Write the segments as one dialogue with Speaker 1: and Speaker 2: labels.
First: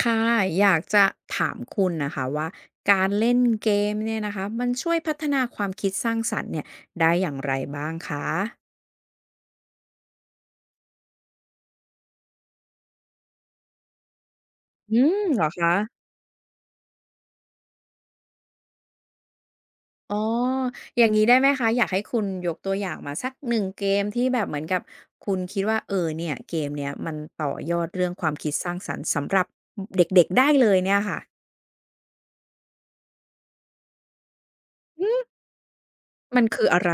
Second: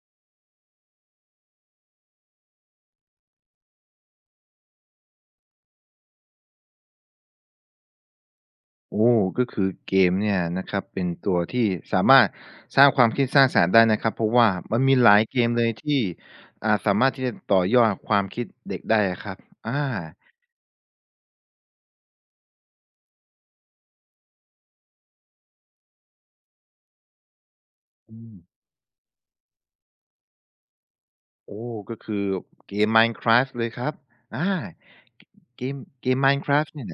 Speaker 1: ค่ะอยากจะถามคุณนะค่ะว่าการเล่นเกมเนี่ยนะคะมันช่วยพัฒนาความคิดสร้างสรรค์เนี่ยได้อย่างไรบ้างคะ
Speaker 2: โอ้ก็คือเกมเนี่ยนะครับเป็นตัวที่สามารถสร้างความคิดสร้างสรรค์ได้นะครับเพราะว่ามัน
Speaker 1: อื
Speaker 2: มีห
Speaker 1: ม
Speaker 2: ลายเก
Speaker 1: เหรอ
Speaker 2: มเลย
Speaker 1: คะ
Speaker 2: ที่สามารถที่จะต่อยอดความคิดเด็กได้อะครับอา
Speaker 1: อ๋ออย่างงี้ได้ไหมคะอยากให้คุณยกตัวอย่างมาสักหนึ่งเกมที่แบบเหมือนกับคุณคิดว่าเออเนี่ยเกมเนี้ยมันต่อยอดเรื่อง
Speaker 2: อื
Speaker 1: ควา
Speaker 2: ม
Speaker 1: มคิดสร้างสรรค์สำหรับอเด็กๆได้เลยเนี่ยค่ะ
Speaker 2: โอ้ก็คือเกม Minecraft เลยครับอาก
Speaker 1: อืม
Speaker 2: เกมเกม
Speaker 1: มันคือ
Speaker 2: Minecraft
Speaker 1: อะ
Speaker 2: เนี่ย
Speaker 1: ไร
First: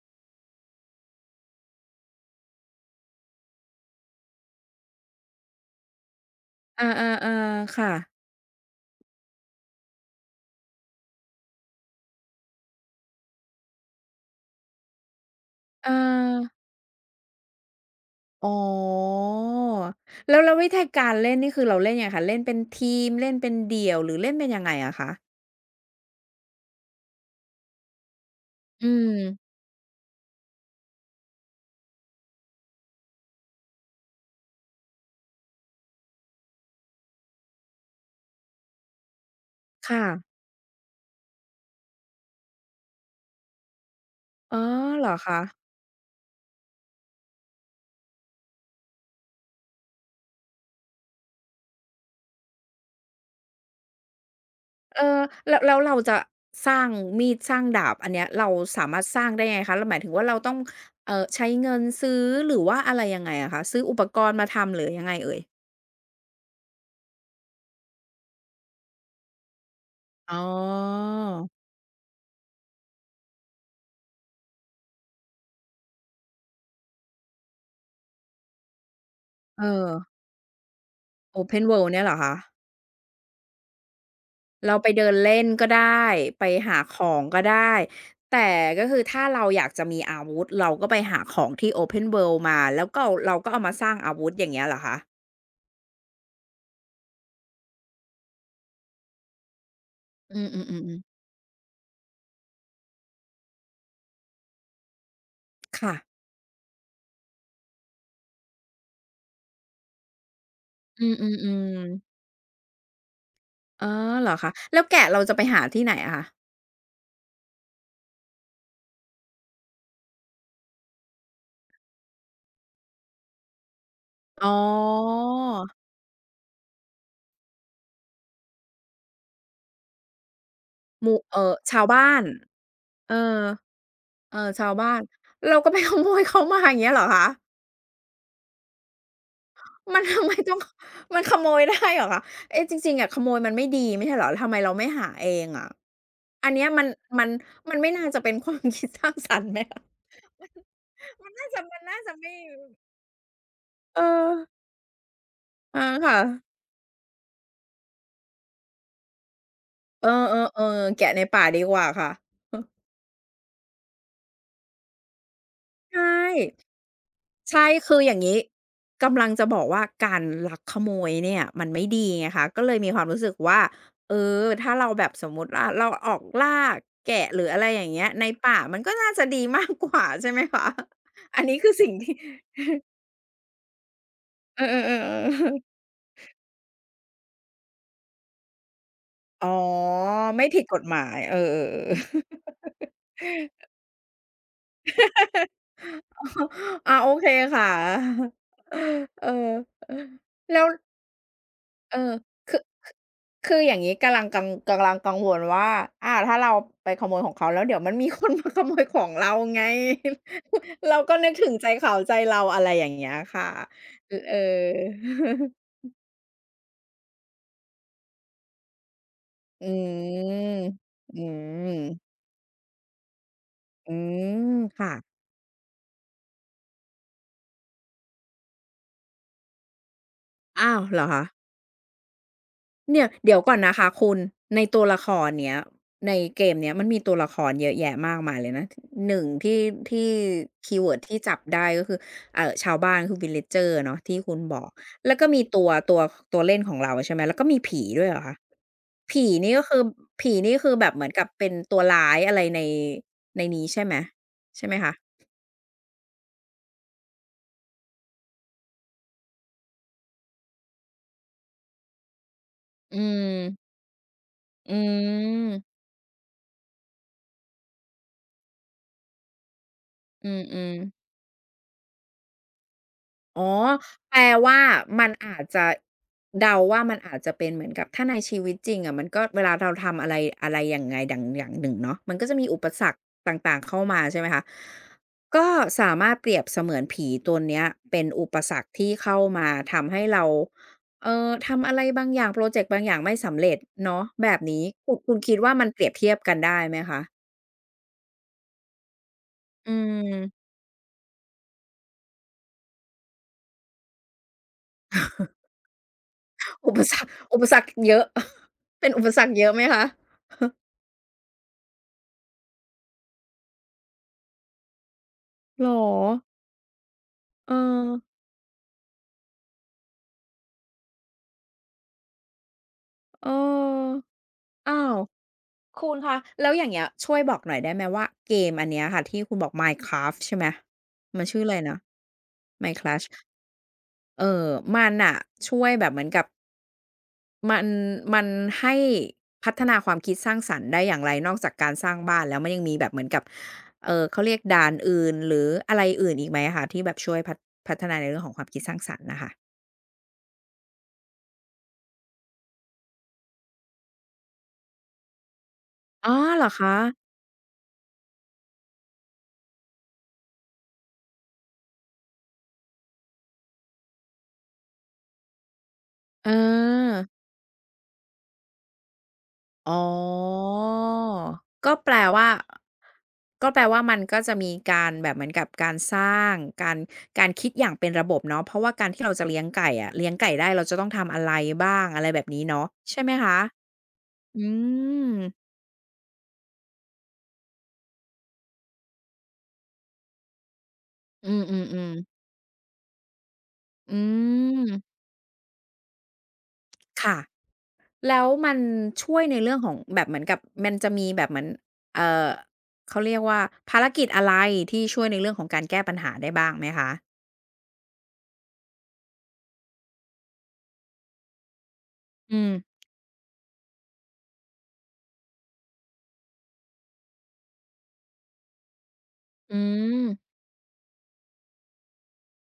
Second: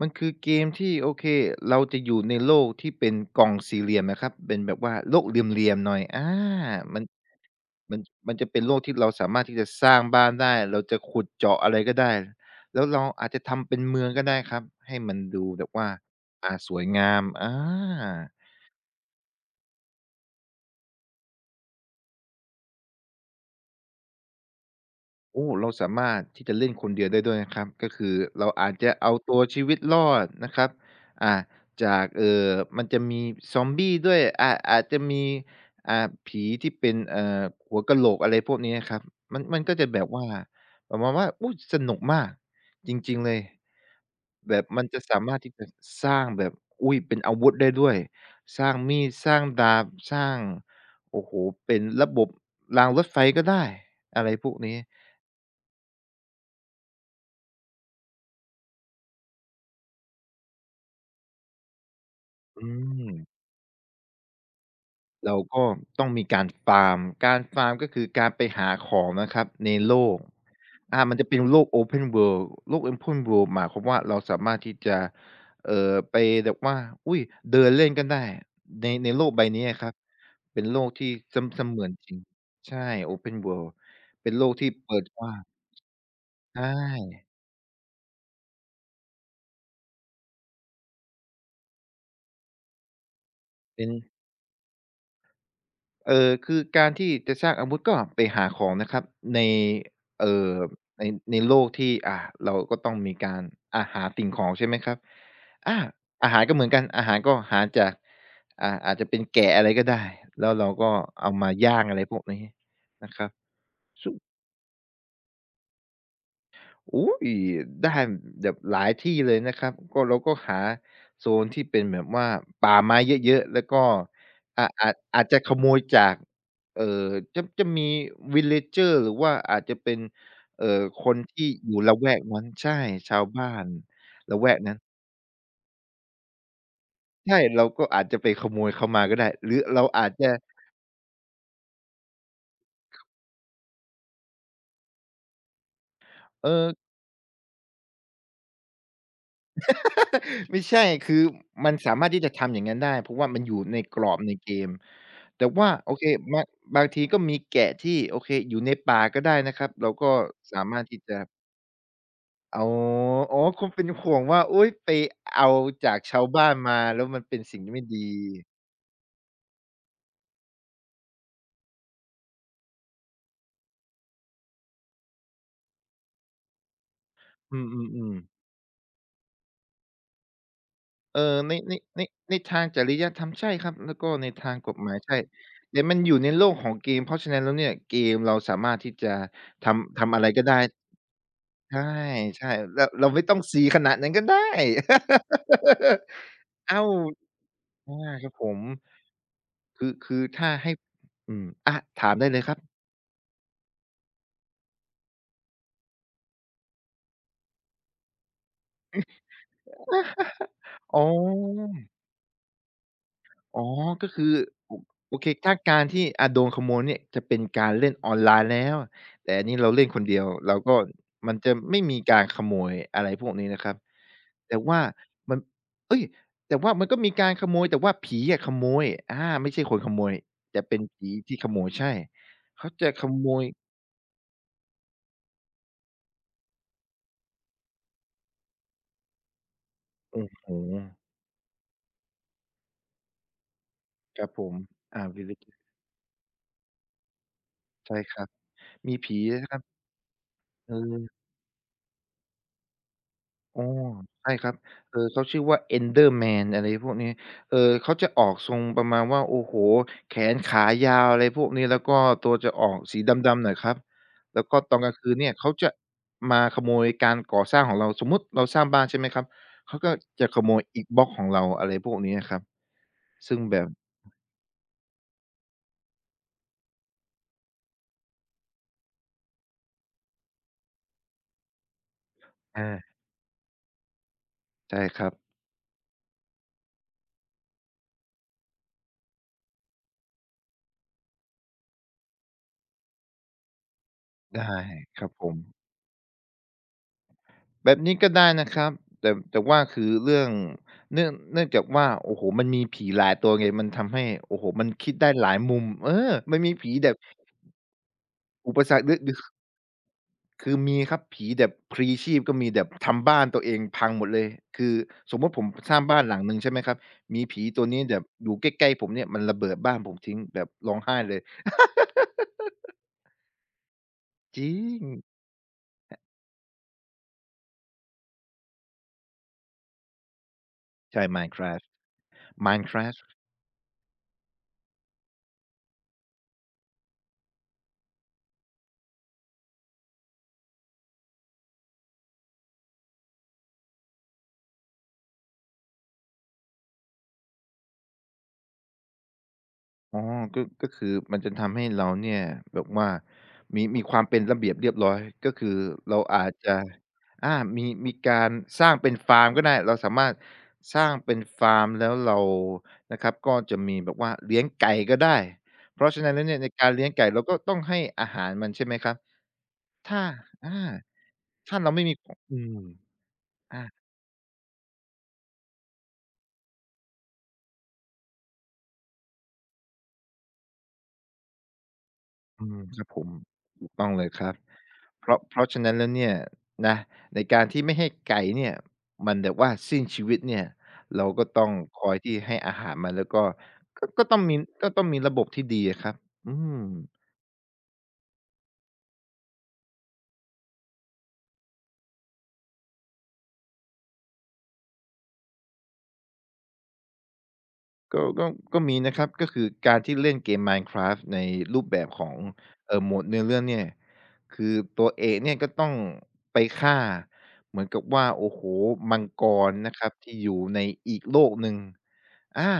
Speaker 2: มันคือเกมที่โอเคเราจะอยู่ในโลกที่เป็นกล่องสี่เหลี่ยมนะครับเป็นแบบว่าโลกเหลี่ยมๆหน่อยอา
Speaker 1: อา
Speaker 2: มัน
Speaker 1: ๆๆค่ะ
Speaker 2: มันมันจะเป็นโลกที่เราสามารถที่จะสร้างบ้านได้ เราจะขุดเจาะอะไรก็ได้ แล้วเราอาจจะทำเป็นเมืองก็ได้ครับ ให้มันดูแบบ
Speaker 1: เอ
Speaker 2: ว่า
Speaker 1: อ
Speaker 2: สวยงามอา
Speaker 1: อ๋อแล้วแล้ววิธีการเล่นนี่คือเราเล่นยังไงคะเล่นเป็นทีมเล่นเป็นเดี่ยวหรือเล่นเป็นยังไงอะคะ
Speaker 2: โอ้เราสามารถที่จะเล่นคนเดียวได้ด้วยนะครับก็คือเราอาจ
Speaker 1: อื
Speaker 2: จะเอาตัว
Speaker 1: ม
Speaker 2: ชีวิตรอดนะครับอ่าจากมันจะมีซอมบี้ด้วยอาอาจจะมีผีที่เป็นหัวกะโหลกอะไรพวกนี้นะครับมันก็จะแบ
Speaker 1: ค่ะ
Speaker 2: บว่าประมาณว่าอุ๊ยสนุกมาก จริงๆเลยแบ
Speaker 1: อ๋อ
Speaker 2: บมันจะ
Speaker 1: เหรอ
Speaker 2: สามาร
Speaker 1: คะ
Speaker 2: ถที่จะสร้างแบบ อุ๊ยเป็นอาวุธได้ด้วย สร้างมีดสร้างดาบสร้างโอ้โฮเป็นระบบรางรถไฟก็ได้อะไรพวกนี้
Speaker 1: เออแล้วแล้วเราจะสร้างมีดสร้างดาบอันเนี้ยเราสามารถสร้างได้ยังไงคะเราหมายถึงว่าเราต้องใช้เงินซื้อหรือ
Speaker 2: อื
Speaker 1: ว่าอะไร
Speaker 2: ม
Speaker 1: ยังไงอะคะซื้ออุปกรณ์มาทำหรือยังไงเอ่
Speaker 2: เรา
Speaker 1: ย
Speaker 2: ก็ต้องมีการฟาร์มการฟาร์มก็คือการไปหาของนะครับในโลก
Speaker 1: อ๋
Speaker 2: อา
Speaker 1: อ
Speaker 2: มันจะเป็นโลก Open World โลก Open World หมายความว่าเราสามารถที่จะไปแบบว่าอุ๊ยเดินเล่นก็ได้ในโลกใบ
Speaker 1: เอ
Speaker 2: นี้อะค
Speaker 1: อ
Speaker 2: รับเป็นโลกที่เส
Speaker 1: Open
Speaker 2: มือ
Speaker 1: World
Speaker 2: น
Speaker 1: เนี่ย
Speaker 2: จ
Speaker 1: เหร
Speaker 2: ริ
Speaker 1: อ
Speaker 2: ง
Speaker 1: คะ
Speaker 2: ใช่ Open World เป็นโลกที่
Speaker 1: เราไป
Speaker 2: เปิด
Speaker 1: เดิน
Speaker 2: กว้า
Speaker 1: เล่
Speaker 2: ง
Speaker 1: นก็ได้ไป
Speaker 2: ใช
Speaker 1: หาของ
Speaker 2: ่
Speaker 1: ก็ได้แต่ก็คือถ้าเราอยากจะมีอาวุธเราก็ไปหาของที่ Open World มาแล้วก็เอามาส
Speaker 2: เป็น
Speaker 1: ร้างอาวุธอย่างเงี้ยเหรอคะ
Speaker 2: คือการที่จะสร้างอาวุธก็ไปหาของนะครับในเอ่
Speaker 1: อืม
Speaker 2: อ
Speaker 1: ๆๆๆ
Speaker 2: ในในโลกที่เราก็ต้องมีการหาสิ่งของใช่ไหมครับอา
Speaker 1: ค่ะ
Speaker 2: อาหารก็เหมือนกันอาหารก็หาจากอาจจะเป็นแกะอะไรก็ได้แล้วเราก็
Speaker 1: อื
Speaker 2: เอามา
Speaker 1: ม
Speaker 2: ย่างอะไร
Speaker 1: ๆๆ
Speaker 2: พวกนี้นะครับ
Speaker 1: อ๋อ
Speaker 2: ซึ่ง
Speaker 1: เหรอคะแล้วแกะเราจะไปหาที่ไหนอะคะ
Speaker 2: อุ๊ยได้แบบหลายที่เลยนะครับก็เราก็หาโซนที่เป็นแบบว่าป่าไม้เยอะๆแล้วก็
Speaker 1: อ๋อ
Speaker 2: อาอาจจะขโมยจากเอ่อจะมี villager หรือว่าอาจจะเป็นเอ่อ
Speaker 1: ห
Speaker 2: คน
Speaker 1: มู่
Speaker 2: ที่อยู่
Speaker 1: ชาว
Speaker 2: ละแว
Speaker 1: บ้า
Speaker 2: ก
Speaker 1: น
Speaker 2: นั้นใช่
Speaker 1: เอ
Speaker 2: ชาว
Speaker 1: อ
Speaker 2: บ้าน
Speaker 1: เอ
Speaker 2: ละ
Speaker 1: อ
Speaker 2: แวก
Speaker 1: ชาว
Speaker 2: นั้น
Speaker 1: บ้านเราก็ไปขโมยเขามาอย่างเงี้ยเหรอคะ
Speaker 2: ใช่เราก็อาจจะไปขโมยเขามาก็ได้หรือเรา
Speaker 1: มัน
Speaker 2: อา จ
Speaker 1: ทำ
Speaker 2: จะ
Speaker 1: ไมต้องมันขโมยได้เหรอคะเอ๊ะจริงๆอะขโมยมันไม่ดีไม่ใช่เหรอทำไมเราไม่หาเองอะอั
Speaker 2: เอ
Speaker 1: นเนี้ย
Speaker 2: อ
Speaker 1: มันมันมันไม่น่าจะเป็นความคิดสร้างสรรค์ไหมคะ
Speaker 2: ไม่ใช่คือ
Speaker 1: มันน่าจะ
Speaker 2: มัน
Speaker 1: มัน
Speaker 2: สา
Speaker 1: น่า
Speaker 2: มารถ
Speaker 1: จะ
Speaker 2: ที่จะ
Speaker 1: ไม่
Speaker 2: ทำอย่างนั้นได้เพราะว่ามันอยู่ในก
Speaker 1: เอ
Speaker 2: รอบ
Speaker 1: อ
Speaker 2: ในเกมแต่ว่า
Speaker 1: อา
Speaker 2: โอเค
Speaker 1: ค่ะ
Speaker 2: บางบางทีก็มีแกะที่โอเคอยู่ในป่าก็ได้นะครับเรา
Speaker 1: เออ
Speaker 2: ก็สามารถ
Speaker 1: ๆๆ
Speaker 2: ที่
Speaker 1: แกะ
Speaker 2: จะ
Speaker 1: ในป่าดีกว่าค่ะ เออ
Speaker 2: เอาออ๋อคุเป็นห่วงว่าโอ๊ยไปเอาจาก
Speaker 1: ใช่
Speaker 2: ชาวบ้านมาแล้วมันเป็นสิ่ง
Speaker 1: ใช่
Speaker 2: ที่ไม่
Speaker 1: คื
Speaker 2: ดี
Speaker 1: ออย่างงี้กำลังจะบอกว่าการลักขโมยเนี่ยมันไม่ดีไงคะก็เลยมีความรู้สึกว่าเออถ้าเราแบบสมมุติว่าเราออกล่าแกะหรือ
Speaker 2: อื
Speaker 1: อะไร
Speaker 2: ม
Speaker 1: อ
Speaker 2: อืม
Speaker 1: ย่าง
Speaker 2: อื
Speaker 1: เงี้ย
Speaker 2: ม
Speaker 1: ในป่ามันก็น่าจะดีมากกว่าใช่ไหมคะ
Speaker 2: เออ
Speaker 1: อันนี้คือสิ่ง
Speaker 2: ใน
Speaker 1: ที่
Speaker 2: ในทาง จริยธรรมใช่ครับแล้วก็ในทาง
Speaker 1: เออ
Speaker 2: กฎหมายใช่
Speaker 1: ๆๆ
Speaker 2: แต่
Speaker 1: ๆ
Speaker 2: มันอยู่ในโลกของเกมเพราะฉะนั้นแล้วเนี่ยเกมเราสามารถที่จะ
Speaker 1: อ๋อ
Speaker 2: ทำอะไรก็
Speaker 1: ไม่
Speaker 2: ได้
Speaker 1: ผิดกฎหมายเออ
Speaker 2: ใช่ใช่ เราไม่ต้องซีขนาดนั้นก็ได้
Speaker 1: ๆ
Speaker 2: อ้า
Speaker 1: ๆออ
Speaker 2: ว
Speaker 1: อาโอเคค่
Speaker 2: อาครั
Speaker 1: ะ
Speaker 2: บผม
Speaker 1: เออ
Speaker 2: คือถ้า
Speaker 1: แล้ว
Speaker 2: ให้อืมอา
Speaker 1: เอ
Speaker 2: ถา
Speaker 1: อ
Speaker 2: มได้เลยค
Speaker 1: คื
Speaker 2: รับ
Speaker 1: อคอย่างงี้กำลังกังกำลังกังวลว่าอาถ้าเราไปขโมยของเขาแล้วเดี๋ยวมันมีคนมาขโมยของเราไง เรา
Speaker 2: อ๋อ
Speaker 1: ก็นึกถึงใจเขาใจเราอะไรอย่างเงี้ยค่ะ
Speaker 2: อ๋อก็
Speaker 1: อ
Speaker 2: คื
Speaker 1: เอ
Speaker 2: อ
Speaker 1: อ
Speaker 2: โอโอเคถ้าการที่โดนขโมยเนี่ยจะเป็นการเล่นออนไลน์แล้วแต่อันนี้
Speaker 1: อื
Speaker 2: เราเล่นคนเดียวเรา
Speaker 1: ม
Speaker 2: ก็
Speaker 1: อื
Speaker 2: มันจะไม่มี
Speaker 1: ม
Speaker 2: การขโมยอะไรพวกนี้นะครับ
Speaker 1: อืม
Speaker 2: แต่ว่า
Speaker 1: ค่ะ
Speaker 2: มันเฮ้ยแต่ว่ามันก็มีการขโมยแต่ว่าผีอะขโมยอาไม่ใช่คนขโมยแต่
Speaker 1: อ้า
Speaker 2: เป็น
Speaker 1: วเหรอ
Speaker 2: ผี
Speaker 1: คะ
Speaker 2: ที่ขโมยใช่เขาจะ
Speaker 1: เนี่
Speaker 2: ข
Speaker 1: ย
Speaker 2: โม
Speaker 1: เดี๋ยว
Speaker 2: ย
Speaker 1: ก่อนนะคะคุณในตัวละครเนี้ยในเกมเนี้ยมันมีตัวละครเยอะแยะมากมายเลยนะ1ที่ที่
Speaker 2: โอ้โฮ
Speaker 1: คีย์เวิร์ดที่จับได้ก็คือชาวบ้านคือ villager เนาะที่
Speaker 2: ครับ
Speaker 1: คุณ
Speaker 2: ผม
Speaker 1: บอก
Speaker 2: อ่า
Speaker 1: แล้วก็มี
Speaker 2: Villager
Speaker 1: ตัวตัวเล่นของเราใช่ไหมแล้วก็มีผี
Speaker 2: ใช่
Speaker 1: ด้วย
Speaker 2: ค
Speaker 1: เหรอ
Speaker 2: รับ
Speaker 1: คะ
Speaker 2: มีผี
Speaker 1: ผี
Speaker 2: ด้วยนะ
Speaker 1: นี่
Speaker 2: ครั
Speaker 1: ก็
Speaker 2: บ
Speaker 1: คือผีนี่ก็
Speaker 2: เ
Speaker 1: คือแบบเหมือน
Speaker 2: ออ
Speaker 1: กับเป็นตัวร้ายอะไรในใน
Speaker 2: อ๋
Speaker 1: นี้
Speaker 2: อ
Speaker 1: ใช่ไหม
Speaker 2: ใช่ครับ
Speaker 1: ใช่ไหมคะ
Speaker 2: เออเขาชื่อว่า Enderman อะไรพวกนี้เออเขาจะออกทรงประมาณว่าโอ้โฮแขนขายาวอะไรพวกนี้แล้วก็ตัวจะออก
Speaker 1: อื
Speaker 2: สีดำๆหน่อยค
Speaker 1: ม
Speaker 2: รับแล้วก็ต
Speaker 1: อื
Speaker 2: อนกลางคืนเนี่ยเขาจะ
Speaker 1: ม
Speaker 2: มาขโมยการก่อสร้างของเราสมมุติเราสร้างบ้านใช่ไหมครับเขาก็จะ
Speaker 1: อื
Speaker 2: ขโมยอิฐบ
Speaker 1: ๆ
Speaker 2: ล็อกของเราอะไรพวกนี้อะครับซึ่ง
Speaker 1: อ๋อ
Speaker 2: แบบ
Speaker 1: แปลว่ามันอาจจะเดาว่ามันอาจจะเป็นเหมือนกับถ้าในชีวิตจริงอะมันก็เวลาเราทำอะไรอะไรยังไงอย่างอย่างหนึ่งเนาะมันก็จะมีอุป
Speaker 2: อา
Speaker 1: สรรคต่างๆเข้ามาใช่ไหมคะ
Speaker 2: ใช่ครับ
Speaker 1: ก็สามารถเปรียบเสมือนผีตัวเนี้ยเป็นอุปสรรคที่เข้ามาทำให้เราทำอะไรบางอย่างพรอเจกต์บางอย่างไม่สำเร็จเนาะแบบ
Speaker 2: ได้
Speaker 1: นี้คุณ
Speaker 2: ครับผ
Speaker 1: คิ
Speaker 2: ม
Speaker 1: ดว่ามันเปรียบเทียบกันได้ไหมคะ
Speaker 2: แบบนี้ก็ได้นะครับแต่ว่า
Speaker 1: อื
Speaker 2: คือเรื่อง
Speaker 1: ม
Speaker 2: เนื่องจากว่าโอ้โฮมันมีผีหลายตัวไงมันทำให้โอ้โฮมันคิดได้หลายมุมเออมันมีผี
Speaker 1: อุป
Speaker 2: แบ
Speaker 1: ส
Speaker 2: บ
Speaker 1: รรคเยอะ
Speaker 2: อุปส รรค
Speaker 1: เป็
Speaker 2: ห
Speaker 1: น
Speaker 2: รือ
Speaker 1: อุ
Speaker 2: ห
Speaker 1: ป
Speaker 2: รื
Speaker 1: ส
Speaker 2: อ
Speaker 1: รรคเยอะไหมคะ
Speaker 2: คือมีครับผีแบบพลีชีพก็มีแบบทำบ้านตัวเองพังหมดเลยคือสมมุติผม
Speaker 1: เหรอ
Speaker 2: สร้างบ้านหลังหนึ่งใช่ไหมครับมีผี
Speaker 1: เออ
Speaker 2: ตัวนี้แบบอยู่ใกล้ๆผมเนี่ยมันระเบิดบ้านผมทิ้งแบบร้องไห้เลย
Speaker 1: เออ
Speaker 2: จริง
Speaker 1: อ้าวคุณคะ แล้วอย่างเงี้ยช่วยบอกหน่อยได้ไหมว่าเกมอันเนี้ยค่ะที่คุณบอก Minecraft ใช่ไหม
Speaker 2: ใช่
Speaker 1: มันชื่ออะไร
Speaker 2: Minecraft
Speaker 1: นะ
Speaker 2: Minecraft
Speaker 1: เออมันน่ะช่วยแบบเหมือนกับมันมันให้พัฒนาความคิดสร้างสรรค์ได้อย่างไรนอกจากการสร้างบ้านแล้วมันยังมีแบบเหมือนกับเขาเรียกด่านอื่นหรืออะไรอื่นอีกไหมอะคะที่แบบช่วยพัฒพัฒนาในเรื่องของความคิดสร้างสรรค์น่ะค่ะ
Speaker 2: อ๋อก็คือมันจะทำให้เราเนี่ยแบบว่า มีความเป็นระเบียบเรียบร้อย ก็คือเรา
Speaker 1: อ๋อ
Speaker 2: อาจ
Speaker 1: เหรอ
Speaker 2: จะ
Speaker 1: คะ
Speaker 2: อามีการสร้างเป็นฟาร์มก็ได้เราสามารถสร้างเป็นฟาร์มแล้วเรานะครับก็จะมีแบบว่าเลี้ยงไก่ก็ได้เพราะฉะนั้นแล้ว
Speaker 1: เออ
Speaker 2: เนี่ยในการเลี้ยงไก่เราก็ต้องให้อาหารมันใช่ไหมครับ
Speaker 1: อ๋อ
Speaker 2: ถ้าอาถ้าเรา
Speaker 1: ก็
Speaker 2: ไม่
Speaker 1: แป
Speaker 2: มี
Speaker 1: ลว่า
Speaker 2: อืมอา
Speaker 1: มันก็จะมีการแบบเหมือนกับการสร้างการคิดอย่างเป็นระบบเนาะเพราะว่าการที่เราจะเลี้ยงไก่อะเลี้ยงไก่ได้เราจะต้องทำอะไรบ้างอะไรแบบนี้
Speaker 2: อืม
Speaker 1: เนาะ
Speaker 2: ครับผ
Speaker 1: ใช่
Speaker 2: ม
Speaker 1: ไหมคะ
Speaker 2: ถูกต้องเลยครับ
Speaker 1: อื
Speaker 2: เพ
Speaker 1: ม
Speaker 2: ราะเพราะฉะนั้นแล้วเนี่ยนะในการที่ไม่ให้ไก่เนี่ยมันแบบว่าสิ้นชีวิตเนี่ยเราก็
Speaker 1: อืม
Speaker 2: ต้องคอย
Speaker 1: ๆ
Speaker 2: ที่
Speaker 1: ๆ
Speaker 2: ให้อาหารมันแล้วก็ก็
Speaker 1: อื
Speaker 2: ก็ต้องมี
Speaker 1: ม
Speaker 2: ก็ต้องมีระบบที่ดีอะครับอืม
Speaker 1: ค่ะแล้วมันช่วยในเรื่องของแบบเหมือนกับมันจะมีแบบเหมือนเอ่อเขาเรียกว่าภารกิจอะไรที่ช่วยในเรื่องของการแก้ปัญหาได้บ้างไหมคะ
Speaker 2: ก็ก็มีนะครับก็คือการที่เล่นเกม Minecraft ในรูปแบบของ
Speaker 1: อืม
Speaker 2: โหมดเนื้อเรื่องเนี่ยคือตัวเอกเนี่ยก็ต้องไปฆ่าเหมือนกับว่าโอ้โฮมังกร
Speaker 1: อื
Speaker 2: นะครับ
Speaker 1: ม
Speaker 2: ที่อยู่ในอีกโลกหนึ่งอา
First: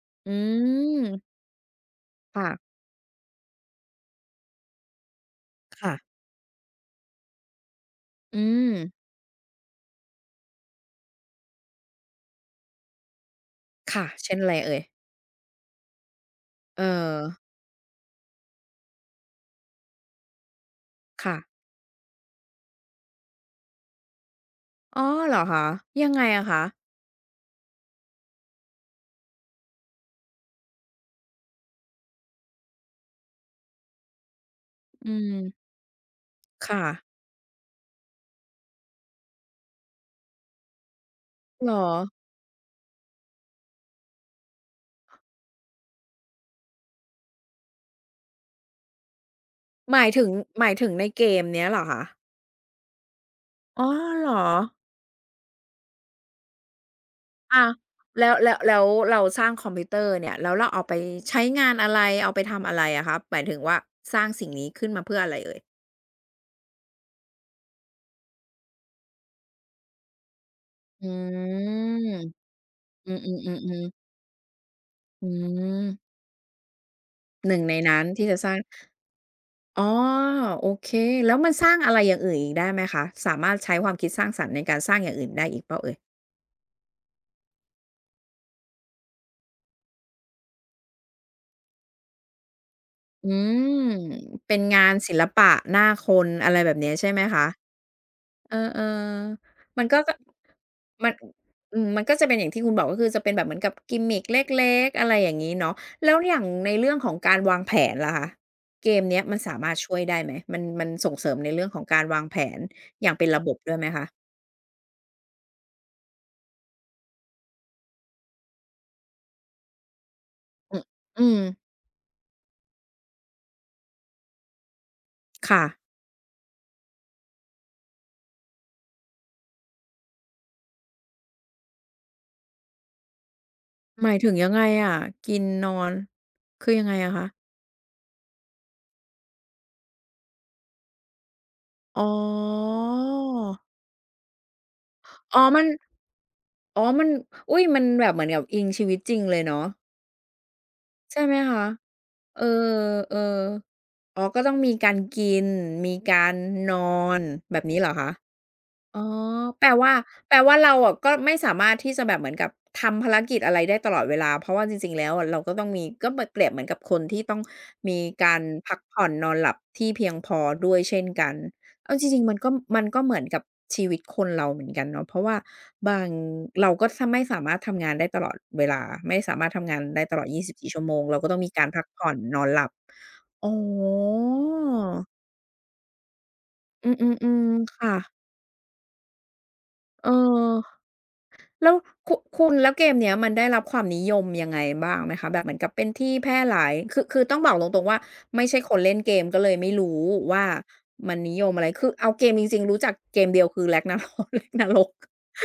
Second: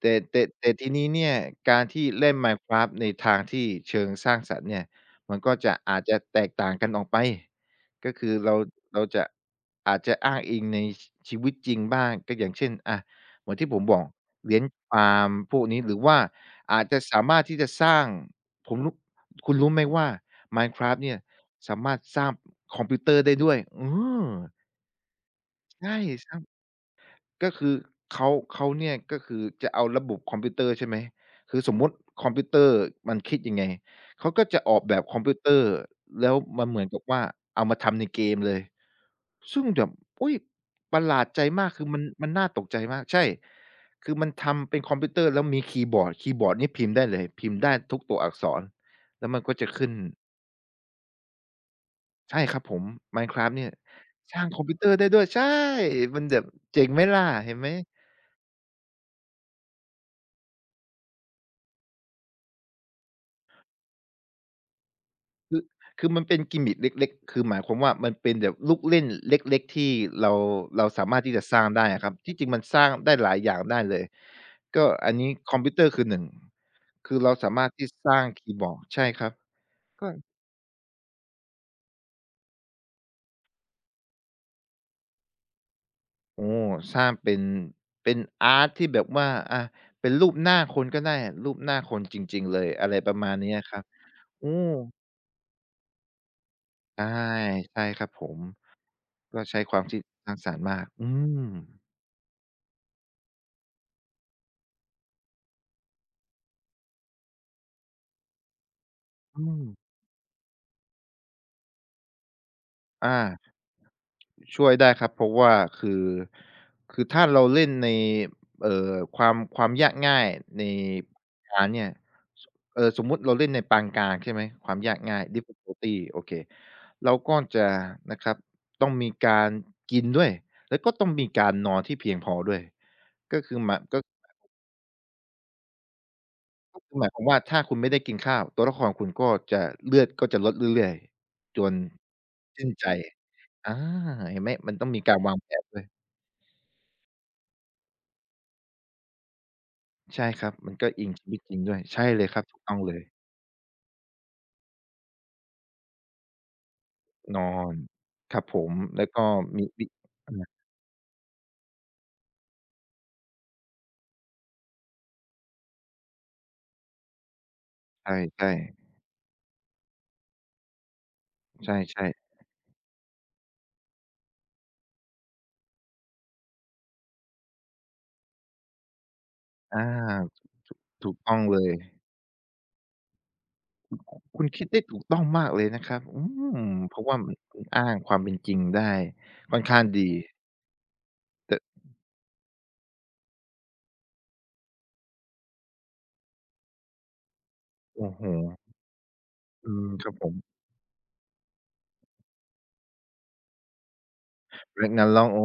Speaker 2: แต่
Speaker 1: อื
Speaker 2: แต่แต่ทีนี้เนี่ย
Speaker 1: ม
Speaker 2: การที่เล่น
Speaker 1: ค่ะ
Speaker 2: Minecraft ในทางที่เชิงสร้างสรรค์เนี่ยมันก็จะ
Speaker 1: ค่ะ
Speaker 2: อาจจะแตกต่างกันออกไปก็คือ
Speaker 1: อื
Speaker 2: เรา
Speaker 1: ม
Speaker 2: เราจะอาจจะอ้างอิงในชีวิตจริงบ้างก็อย่างเช่นเหมือนที่ผมบอ
Speaker 1: ค่ะ
Speaker 2: ก
Speaker 1: เช่นไร
Speaker 2: เลี้ยง
Speaker 1: เอ่ย
Speaker 2: ฟาร์มพวกนี้หรือว่าอา
Speaker 1: เอ
Speaker 2: จจะ
Speaker 1: อ
Speaker 2: สามารถที่จะสร้างผมรู้คุณรู้ไหมว่า Minecraft เนี่ย
Speaker 1: ค่ะ
Speaker 2: สามารถสร้างคอมพิวเตอร์ได้ด้วยเออ
Speaker 1: อ๋อเหรอคะ
Speaker 2: ใช่
Speaker 1: ยังไง
Speaker 2: สร้าง
Speaker 1: อะคะ
Speaker 2: ก็คือเขาเนี่ยก็คือจะเอาระบบคอมพิวเตอร์ใช่ไหมคือสมมุติคอมพิวเตอร์มันคิดยังไงเขาก็จะออกแบบ
Speaker 1: อื
Speaker 2: คอมพิวเตอ
Speaker 1: ม
Speaker 2: ร์แล้วมันเห
Speaker 1: ค่ะ
Speaker 2: มือนกับว่าเอามาทำในเกมเลยซึ่งแบบอุ๊ยประหลาดใจมา
Speaker 1: เหร
Speaker 2: กคื
Speaker 1: อ
Speaker 2: อมันน่าตกใจมากใช่คือมันทำเป็นคอมพิวเตอร์แล้วมีคีย์บอร์ดคีย์บอร์ดนี่พิมพ์ได้เลยพิมพ์ได้ทุกตัวอักษรแล้วมันก็จะขึ้น
Speaker 1: หมายถึงหมายถึงในเกมเนี้ยเหรอคะ
Speaker 2: ใช่ครับผม Minecraft เนี่ย
Speaker 1: อ๋อเหรอ
Speaker 2: สร้างคอมพิวเตอร์ได้ด้วยใช่มันแบบเจ๋งไหมล่ะเห็น
Speaker 1: อา
Speaker 2: ไหม
Speaker 1: แล้วเราสร้างคอมพิวเตอร์เนี่ยแล้วเราเอาไปใช้งานอะไรเอาไปทำอะไรอะคะหมายถึงว่าสร้างสิ่งนี้ขึ้นมาเพื่ออะไรเอ่
Speaker 2: คื
Speaker 1: ย
Speaker 2: อคือมันเป็นกิมมิกเล็กๆ คือหมายความว่ามันเป็นแบบลูกเล่นเล็กๆ ที่เราเรา
Speaker 1: อื
Speaker 2: สามารถที่จะสร้างได้อะครั
Speaker 1: ม
Speaker 2: บที่จริงมันสร้าง
Speaker 1: อื
Speaker 2: ได้หลายอย่างได้
Speaker 1: อๆ
Speaker 2: เล
Speaker 1: ๆ
Speaker 2: ย
Speaker 1: ๆ
Speaker 2: ก็อัน
Speaker 1: อื
Speaker 2: นี้คอมพิวเตอร์คือ
Speaker 1: ม
Speaker 2: หนึ่งคือเรา
Speaker 1: ห
Speaker 2: สา
Speaker 1: นึ่ง
Speaker 2: มารถ
Speaker 1: ใน
Speaker 2: ที่
Speaker 1: นั้น
Speaker 2: สร้าง
Speaker 1: ที่จะส
Speaker 2: คี
Speaker 1: ร้าง
Speaker 2: ย์บอร์ดใช่ครับ
Speaker 1: อ๋อ
Speaker 2: ก็
Speaker 1: โอเคแล้วมันสร้างอะไรอย่างอื่นอีกได้ไหมคะสามารถใช้ความคิดสร้างสรรค์ในการสร้างอย่างอื่นได้อีกเปล่าเอ่ย
Speaker 2: โอ้สร้างเป็นเป็นอาร์ตที่แบบว่าเป็นรูปหน้าคนก็ได้รูปหน้าคนจริงๆเลยอะไรประ
Speaker 1: อื
Speaker 2: มาณนี้ยครับ
Speaker 1: ม
Speaker 2: อื
Speaker 1: เป็น
Speaker 2: ม
Speaker 1: งานศิลปะหน้าคนอะไรแบบเนี้ย
Speaker 2: ใช่
Speaker 1: ใช่ไหมคะ
Speaker 2: ใช่ครับผม
Speaker 1: เออ
Speaker 2: ก็ใช้ค
Speaker 1: ๆ
Speaker 2: วามคิดสร้างสรรค์มากอื
Speaker 1: มัน
Speaker 2: ม
Speaker 1: อืมมันก็จะเป็นอย่างที่คุณบอกก็คือจะเป็นแบบเหมือนกับกิมมิกเล็กๆอะไรอย่างงี้เนาะแล้วอย่างในเรื่องของการวางแผนล่ะคะเกมเนี้ยมัน
Speaker 2: อื
Speaker 1: สา
Speaker 2: ม
Speaker 1: มารถช่วยได้ไหมมันส่งเสริมในเรื่องของการวางแผนอย่าง
Speaker 2: อา
Speaker 1: เป็นระบบด้วยไหมคะ
Speaker 2: ช่วยได้ครับเพราะว่าคือคือถ้าเราเล่นในความยากง่ายใน
Speaker 1: อืออืม
Speaker 2: งานเนี่ยสสมมุติเราเล่นในปานกลางใช่ไหมความยากง่าย
Speaker 1: ค่ะ
Speaker 2: difficulty โอเคเราก็จะนะครับต้องมีการกินด้วยแล้วก็ต้องมีการนอนที่เพียงพอด้วยก็คือหมายก็
Speaker 1: หมายถึงยังไงอะกินนอนคือ
Speaker 2: ก็
Speaker 1: ยังไง
Speaker 2: คือหมาย
Speaker 1: อะ
Speaker 2: ความ
Speaker 1: คะ
Speaker 2: ว่าถ้าคุณไม่ได้กินข้าวตัวละครคุณก็จะเลือดก็จะลดเรื่อยๆจน
Speaker 1: อ๋อ
Speaker 2: สิ้นใจอาเห็นไหมมันต้องมีการวาง
Speaker 1: อ๋อ
Speaker 2: แผ
Speaker 1: มั
Speaker 2: น
Speaker 1: น
Speaker 2: ด้วย
Speaker 1: อ๋อมันอุ๊ยมันแบบเหมือนกับอิงชีวิตจริงเลยเนาะ
Speaker 2: ใช่ครับมันก็อิง
Speaker 1: ใช่
Speaker 2: ชี
Speaker 1: ไหม
Speaker 2: วิตจริง
Speaker 1: คะ
Speaker 2: ด้วยใช่เลยค
Speaker 1: เอ
Speaker 2: รั
Speaker 1: อ
Speaker 2: บถูกต้องเลย
Speaker 1: ๆอ๋อก็ต้องมีการกินมีการนอน
Speaker 2: นอ
Speaker 1: แบบ
Speaker 2: น
Speaker 1: นี้เหรอคะ
Speaker 2: ครับผม
Speaker 1: อ๋
Speaker 2: แล้
Speaker 1: อ
Speaker 2: วก็
Speaker 1: แป
Speaker 2: มี
Speaker 1: ลว่าแป
Speaker 2: อา
Speaker 1: ลว่าเราอะก็ไม่สามารถที่จะแบบเหมือนกับทำภารกิจอะไรได้ตลอดเวลาเพราะว่าจริงๆแล้วอะเราก็ต้องมีก็เหมือนเปรียบเหมือนกับคนที่ต้องมี
Speaker 2: ใ
Speaker 1: การ
Speaker 2: ช่
Speaker 1: พัก
Speaker 2: ๆ
Speaker 1: ผ่อนนอนหลับที่เพียงพอด้วยเช่นกัน
Speaker 2: ใ
Speaker 1: เอาจ
Speaker 2: ช่
Speaker 1: ริง
Speaker 2: ๆ
Speaker 1: ๆมันก็เหมือนกับชีวิตคนเราเหมือนกันเนาะเพราะว่าบางเราก็ทำไม่สามารถทำงานได้ตลอดเวลาไม่สามารถทำ
Speaker 2: อ
Speaker 1: งานได้ตลอด
Speaker 2: า
Speaker 1: 24ชั่วโมง
Speaker 2: ถูก
Speaker 1: เราก็
Speaker 2: ต้
Speaker 1: ต้
Speaker 2: อ
Speaker 1: อ
Speaker 2: ง
Speaker 1: งมี
Speaker 2: เล
Speaker 1: การ
Speaker 2: ย
Speaker 1: พักผ่อนนอนหลับอ๋อ
Speaker 2: คุณคิดได้ถูกต้องมากเลยนะครับอืม
Speaker 1: อ
Speaker 2: เพราะว่ามั
Speaker 1: ื
Speaker 2: น
Speaker 1: อ
Speaker 2: คุณ
Speaker 1: ๆๆ
Speaker 2: อ้า
Speaker 1: ค่ะ
Speaker 2: งความเป็นจริงได้ค่อนข้าง
Speaker 1: เอ
Speaker 2: ดี
Speaker 1: อ
Speaker 2: แต่
Speaker 1: แล้วคุณแล้วเกมเนี้ยมันได้รับความนิยมยังไงบ้างไหมคะแบบเหมือนกับเป็นที่แพร่หลายคือต้องบอกตรงๆว่า
Speaker 2: โอ้โฮ
Speaker 1: ไม่ใช่คนเล่นเกมก็เลยไม่
Speaker 2: อืม
Speaker 1: รู้
Speaker 2: ครับผม
Speaker 1: ว่ามันนิยมอะไรคือเอาเกมจริงๆรู้จักเกมเดียวคือ Ragnarok Ragnarok
Speaker 2: Ragnarok อ๋อ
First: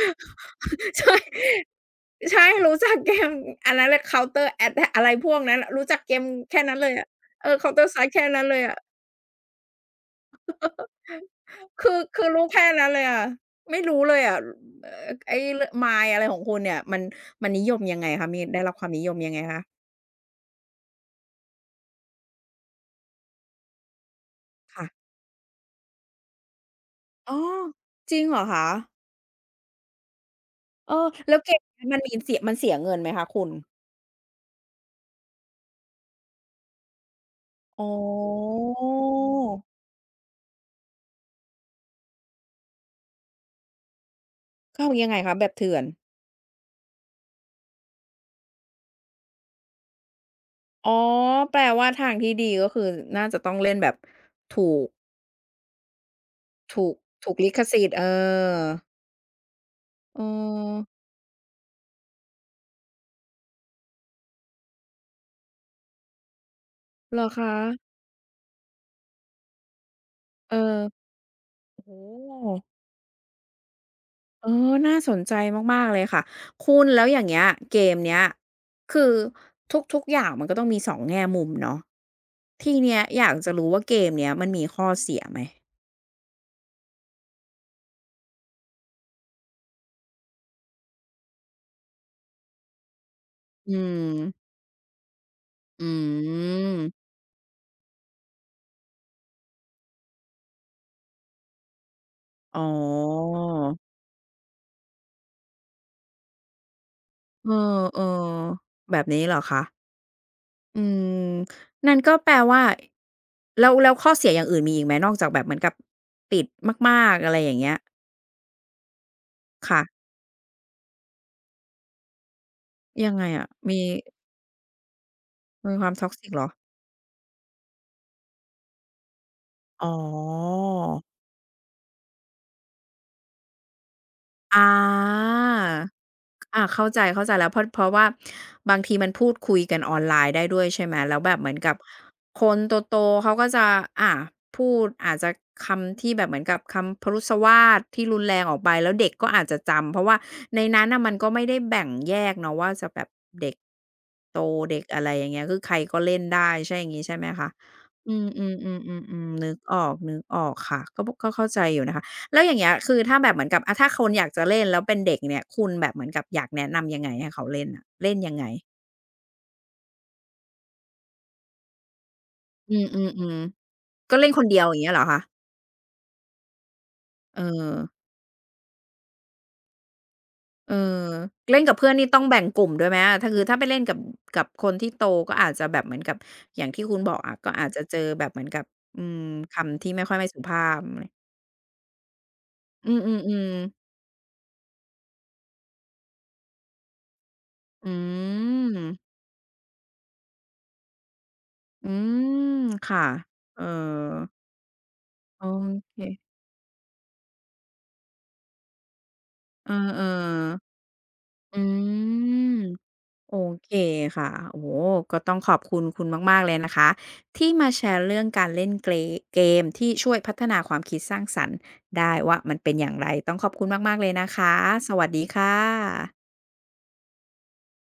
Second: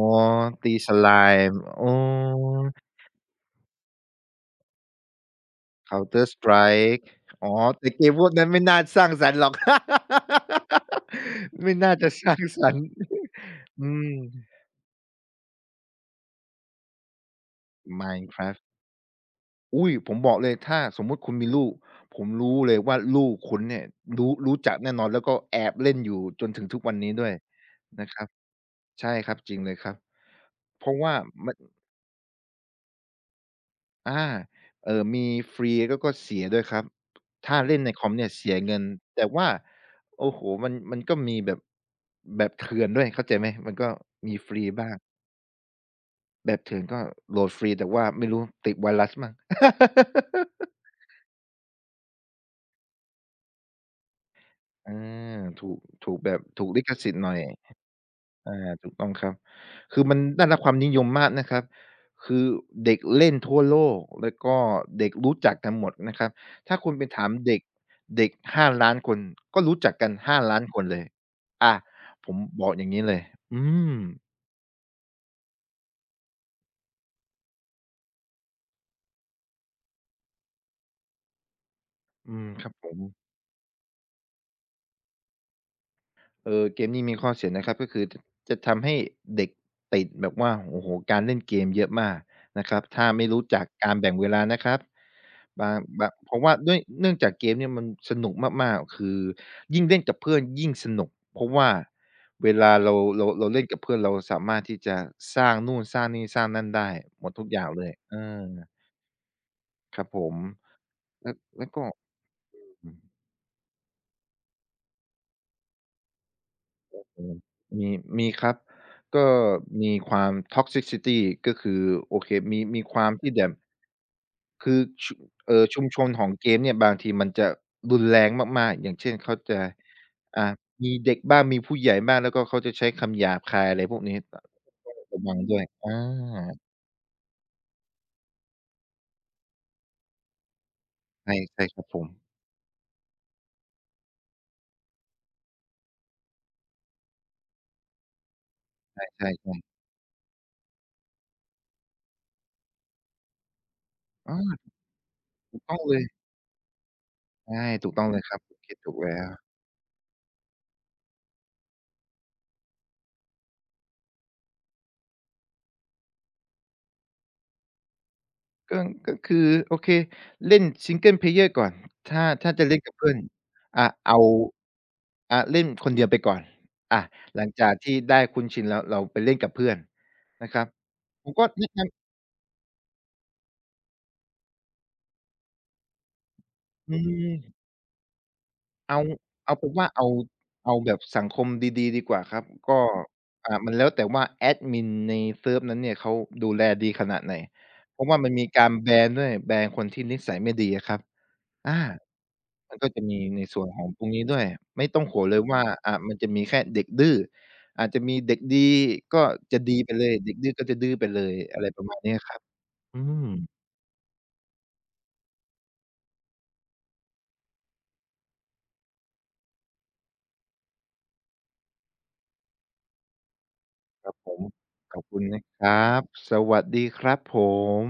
Speaker 2: ตีส l
Speaker 1: ใช่
Speaker 2: i ม e อ๋อ
Speaker 1: ใช่รู้จักเกมอันนั้นเลย Counter Attack อะไรพวกนั้นรู้จักเกม
Speaker 2: Counter
Speaker 1: แค่นั้นเลย
Speaker 2: Strike
Speaker 1: อะเอ
Speaker 2: อ๋อ
Speaker 1: อ Counter
Speaker 2: แต่เก
Speaker 1: Strike
Speaker 2: มพ
Speaker 1: แค่
Speaker 2: วก
Speaker 1: นั้
Speaker 2: นั้
Speaker 1: น
Speaker 2: น
Speaker 1: เล
Speaker 2: ไม่
Speaker 1: ยอะ
Speaker 2: น่าสร้างสรรค์หรอก ไม่
Speaker 1: คื
Speaker 2: น่า
Speaker 1: อ
Speaker 2: จะส
Speaker 1: คือ
Speaker 2: ร้าง
Speaker 1: รู้
Speaker 2: ส
Speaker 1: แค่
Speaker 2: รรค์
Speaker 1: นั้นเลยอะไม่
Speaker 2: อื
Speaker 1: รู้
Speaker 2: ม
Speaker 1: เลยอะไอ้ร Mind อะไรของคุณเนี่ยมันนิยมยังไงคะมีได้
Speaker 2: Minecraft
Speaker 1: รับความนิยมยังไงคะ
Speaker 2: อุ๊ยผมบอกเลยถ้าสมมุติคุณมีลูกผมรู้เลยว่าลูกคุณเนี่ยรู้จัก
Speaker 1: ค่ะ
Speaker 2: แน่นอนแล้วก็แอบเล่นอยู่จนถึงทุกวันนี้ด้วย
Speaker 1: อ๋อ
Speaker 2: นะ
Speaker 1: จ
Speaker 2: ค
Speaker 1: ริง
Speaker 2: รับ
Speaker 1: เหรอคะ
Speaker 2: ใช่ครับจริงเลยครับเพ
Speaker 1: เอ
Speaker 2: ราะ
Speaker 1: อ
Speaker 2: ว่า
Speaker 1: แล้วเก
Speaker 2: มัน
Speaker 1: มนี้มันเสียเงินไหมคะคุณ
Speaker 2: อามีฟรีแล้วก็เสียด้วยครับถ้าเล่น
Speaker 1: อ๋
Speaker 2: ในคอมเนี่ยเสี
Speaker 1: อ
Speaker 2: ยเงินแต่ว่าโอ้โฮมันก็มีแบบแบบเถื่อนด้วยเข้าใจไหมมันก็มีฟรี
Speaker 1: เข้า
Speaker 2: บ้าง
Speaker 1: ยังไงคะแบบเถื่อน
Speaker 2: แบบเถื่อนก็โหลดฟรีแต่ว่าไม่รู้ติดไวรัสมั้ง
Speaker 1: อ๋อแปลว่าทางที่ดีก็คือน่าจะต้องเล่นแบบถูก
Speaker 2: อาถูกถูกแบบถูกลิ
Speaker 1: ถู
Speaker 2: ข
Speaker 1: ก
Speaker 2: สิทธิ์ห
Speaker 1: ถู
Speaker 2: น่
Speaker 1: ก
Speaker 2: อย
Speaker 1: ลิขสิทธิ์เอ
Speaker 2: อ
Speaker 1: อ
Speaker 2: าถูกต้องครับคือมั
Speaker 1: เ
Speaker 2: นได้รับความ
Speaker 1: ออ
Speaker 2: นิยมมากนะครับคือเด็กเล่นทั่วโลกแล้วก็เด็กรู้จักกันหมดนะครับถ้าคุณไป
Speaker 1: เหร
Speaker 2: ถา
Speaker 1: อ
Speaker 2: ม
Speaker 1: คะ
Speaker 2: เด็กเด็ก5้าล้านคนก็รู้จักกัน5้า
Speaker 1: เออ
Speaker 2: ล้านคนเลยอา
Speaker 1: โอ้โฮ
Speaker 2: ผมบอกอย่างงี้เลยอืม
Speaker 1: เออน่าสนใจมากๆเลยค่ะคุณแล้วอย่างเงี้ยเกมเนี้ยคือทุกๆอย่างมันก็ต้องมีสองแง่มุมเนาะ
Speaker 2: อืมครั
Speaker 1: ที
Speaker 2: บผ
Speaker 1: เนี้
Speaker 2: ม
Speaker 1: ยอยากจะรู้ว่าเกมเนี้ยมันมีข้อเสียไหม
Speaker 2: เออเกมนี้มีข้อเสียนะครับก็คือจะทำให้เด็กติดแบบว่าโอ้โฮการเล่นเกมเยอะมากนะครับถ้าไม่รู้จัก
Speaker 1: อื
Speaker 2: การ
Speaker 1: ม
Speaker 2: แบ่งเวลานะครับบาง
Speaker 1: อื
Speaker 2: บางเพราะว่าด้ว
Speaker 1: ม
Speaker 2: ยเนื่องจากเกมเนี่ยมันสนุกมากๆคือยิ่งเล่นกับเพื่อนยิ่งสนุกเพราะว่าเว
Speaker 1: อ๋อ
Speaker 2: ลาเราเล่นกับเพื่อนเราสามารถที่จะสร้างนู่นสร้างนี่สร้างนั่นได้หมดทุ
Speaker 1: เอ
Speaker 2: ก
Speaker 1: อ
Speaker 2: อย่างเลยเออ
Speaker 1: ๆแบบนี้เหรอคะ
Speaker 2: ครับผม
Speaker 1: อืม
Speaker 2: แล้วแล้วก็
Speaker 1: นั่นก็แปลว่า
Speaker 2: อืม
Speaker 1: แล้วข้อเสียอย่างอื่นมีอีกไหมนอกจากแบบเหมือนกับติดมาก
Speaker 2: อื
Speaker 1: ๆอะ
Speaker 2: ม
Speaker 1: ไรอย่างเงี้ย
Speaker 2: มีมีครับก็มี
Speaker 1: ค่ะ
Speaker 2: ความ toxicity ก็คือโอเคมีควา
Speaker 1: ยั
Speaker 2: ม
Speaker 1: งไง
Speaker 2: ที่แบ
Speaker 1: อะ
Speaker 2: บคือชุ
Speaker 1: มี
Speaker 2: ชุ
Speaker 1: ค
Speaker 2: ม
Speaker 1: วาม
Speaker 2: ชนขอ
Speaker 1: toxic
Speaker 2: ง
Speaker 1: เหร
Speaker 2: เก
Speaker 1: อ
Speaker 2: มเนี่ยบางทีมันจะรุนแรงมากๆอย่างเช่นเขาจะ
Speaker 1: อ๋อ
Speaker 2: อ่ามีเด็กบ้างมีผู้ใหญ่บ้างแล้วก็เขาจะใช้คำหยาบคายอะไรพวกนี้
Speaker 1: อา
Speaker 2: ต้องระวังด้วย
Speaker 1: อาเข้าใจเข้าใจแล้วเพราะว่าบางทีมันพูดคุยกันออนไลน์ได้ด้วยใช่ไหมแล้วแบ
Speaker 2: ใช่
Speaker 1: บเหมือน
Speaker 2: ใช่
Speaker 1: กับ
Speaker 2: ครับผม
Speaker 1: คนโตๆเขาก็จะอาพูดอาจจะคำที่แบบเหมือนกับคำพรุสวาทที่รุนแรงออกไปแล้ว
Speaker 2: ใ
Speaker 1: เด็กก็
Speaker 2: ช่
Speaker 1: อาจจะ
Speaker 2: ๆ
Speaker 1: จำเพราะว่าในนั้นน่ะมันก็ไม่ได้แบ่งแยกเนาะว่าจะแบบเด็ก
Speaker 2: ๆ
Speaker 1: โตเด็กอะไรอย่างเงี้ยคื
Speaker 2: ถู
Speaker 1: อ
Speaker 2: ก
Speaker 1: ใค
Speaker 2: ต้
Speaker 1: ร
Speaker 2: องเล
Speaker 1: ก็
Speaker 2: ย
Speaker 1: เล่นได้ใช่อย่างงี้ใช่ไหมคะ
Speaker 2: ใช่ถูกต้อง
Speaker 1: อื
Speaker 2: เลย
Speaker 1: ม
Speaker 2: ครับคุณคิดถูก
Speaker 1: ๆ
Speaker 2: แล้ว
Speaker 1: ๆๆๆนึกออกๆค่ะก็เข้าใจอยู่นะคะ แล้วอย่างเงี้ยคือถ้าแบบเหมือนกับอะถ้าคนอยากจะเล่นแล้วเป็นเด็กเนี่ยคุณแบบเหมือนกับอยากแนะนำยังไงให้เขาเล่นอะเล่นยังไง
Speaker 2: ก็ก็คือโอเคเล่น Single Player ก่อนถ้าจะ
Speaker 1: อื
Speaker 2: เล่นกับเพื่อน
Speaker 1: มๆๆ
Speaker 2: เอา
Speaker 1: ก็เล่นคนเดียวอย่างเงี้ยเหรอคะ
Speaker 2: เล่นคนเดียวไปก่อนอา
Speaker 1: เอ
Speaker 2: ห
Speaker 1: อ
Speaker 2: ลังจากที่ได้คุ้นชินแล้วเราไปเล่นกับเพื่อนนะครับ
Speaker 1: เออ
Speaker 2: ผมก็
Speaker 1: เล่น
Speaker 2: แนะ
Speaker 1: กับเพื่อน
Speaker 2: นำ
Speaker 1: นี่ต้องแบ่งกลุ่มด้วยไหมอะถ้าไปเล่นกับคนที่โตก็อาจจะแบบเหมือนกับอย่างที่
Speaker 2: อื
Speaker 1: คุณบอกอะก็
Speaker 2: ม
Speaker 1: อาจจะเจอแบบเหมือนกับ
Speaker 2: เอา
Speaker 1: อืม
Speaker 2: เอาเป็น
Speaker 1: คำ
Speaker 2: ว่า
Speaker 1: ที่
Speaker 2: เอา
Speaker 1: ไม่สุภา
Speaker 2: เอา
Speaker 1: พ
Speaker 2: แบ
Speaker 1: อะ
Speaker 2: บ
Speaker 1: ไร
Speaker 2: สังคมดีๆดีกว่าครับก็
Speaker 1: อืมๆ
Speaker 2: มั
Speaker 1: ๆ
Speaker 2: นแล้วแต่ว่าแอดมินในเซิร์ฟนั้นเนี่ยเขาดูแลดีขนาดไหน
Speaker 1: อื
Speaker 2: เพราะว่ามันมีการ
Speaker 1: ม
Speaker 2: แบนด้วยแบนคนที่นิสัยไม่ดีอะครับอา
Speaker 1: อืม
Speaker 2: มันก็จะ
Speaker 1: ค่ะ
Speaker 2: มีใน
Speaker 1: เอ
Speaker 2: ส่
Speaker 1: อ
Speaker 2: วนของตรงนี้ด้วยไม่ต้องห่วงเลย
Speaker 1: โอ
Speaker 2: ว่ามันจะ
Speaker 1: เค
Speaker 2: มีแค่เด็กดื้ออาจจะมีเด็กดีก็จะ
Speaker 1: เออ
Speaker 2: ดีไปเลยเด็กดื้อก็จะดื้อไปเลย
Speaker 1: ๆอื
Speaker 2: อะไรประมาณเนี้ยครับ
Speaker 1: ม
Speaker 2: อืม
Speaker 1: โอเคค่ะโอ้โหก็ต้องขอบคุณคุณมากๆเลยนะคะที่มาแชร์เรื่องการเล่นเกมที่ช่วยพัฒนาความคิดสร้างสรรค์ได้ว่ามันเป็นอย่างไรต้องขอบคุณมากๆเลย
Speaker 2: ผ
Speaker 1: นะ
Speaker 2: ม
Speaker 1: คะส
Speaker 2: ขอบ
Speaker 1: วัส
Speaker 2: คุณ
Speaker 1: ดี
Speaker 2: นะ
Speaker 1: ค่
Speaker 2: ครับส
Speaker 1: ะ
Speaker 2: วัสดีครับผม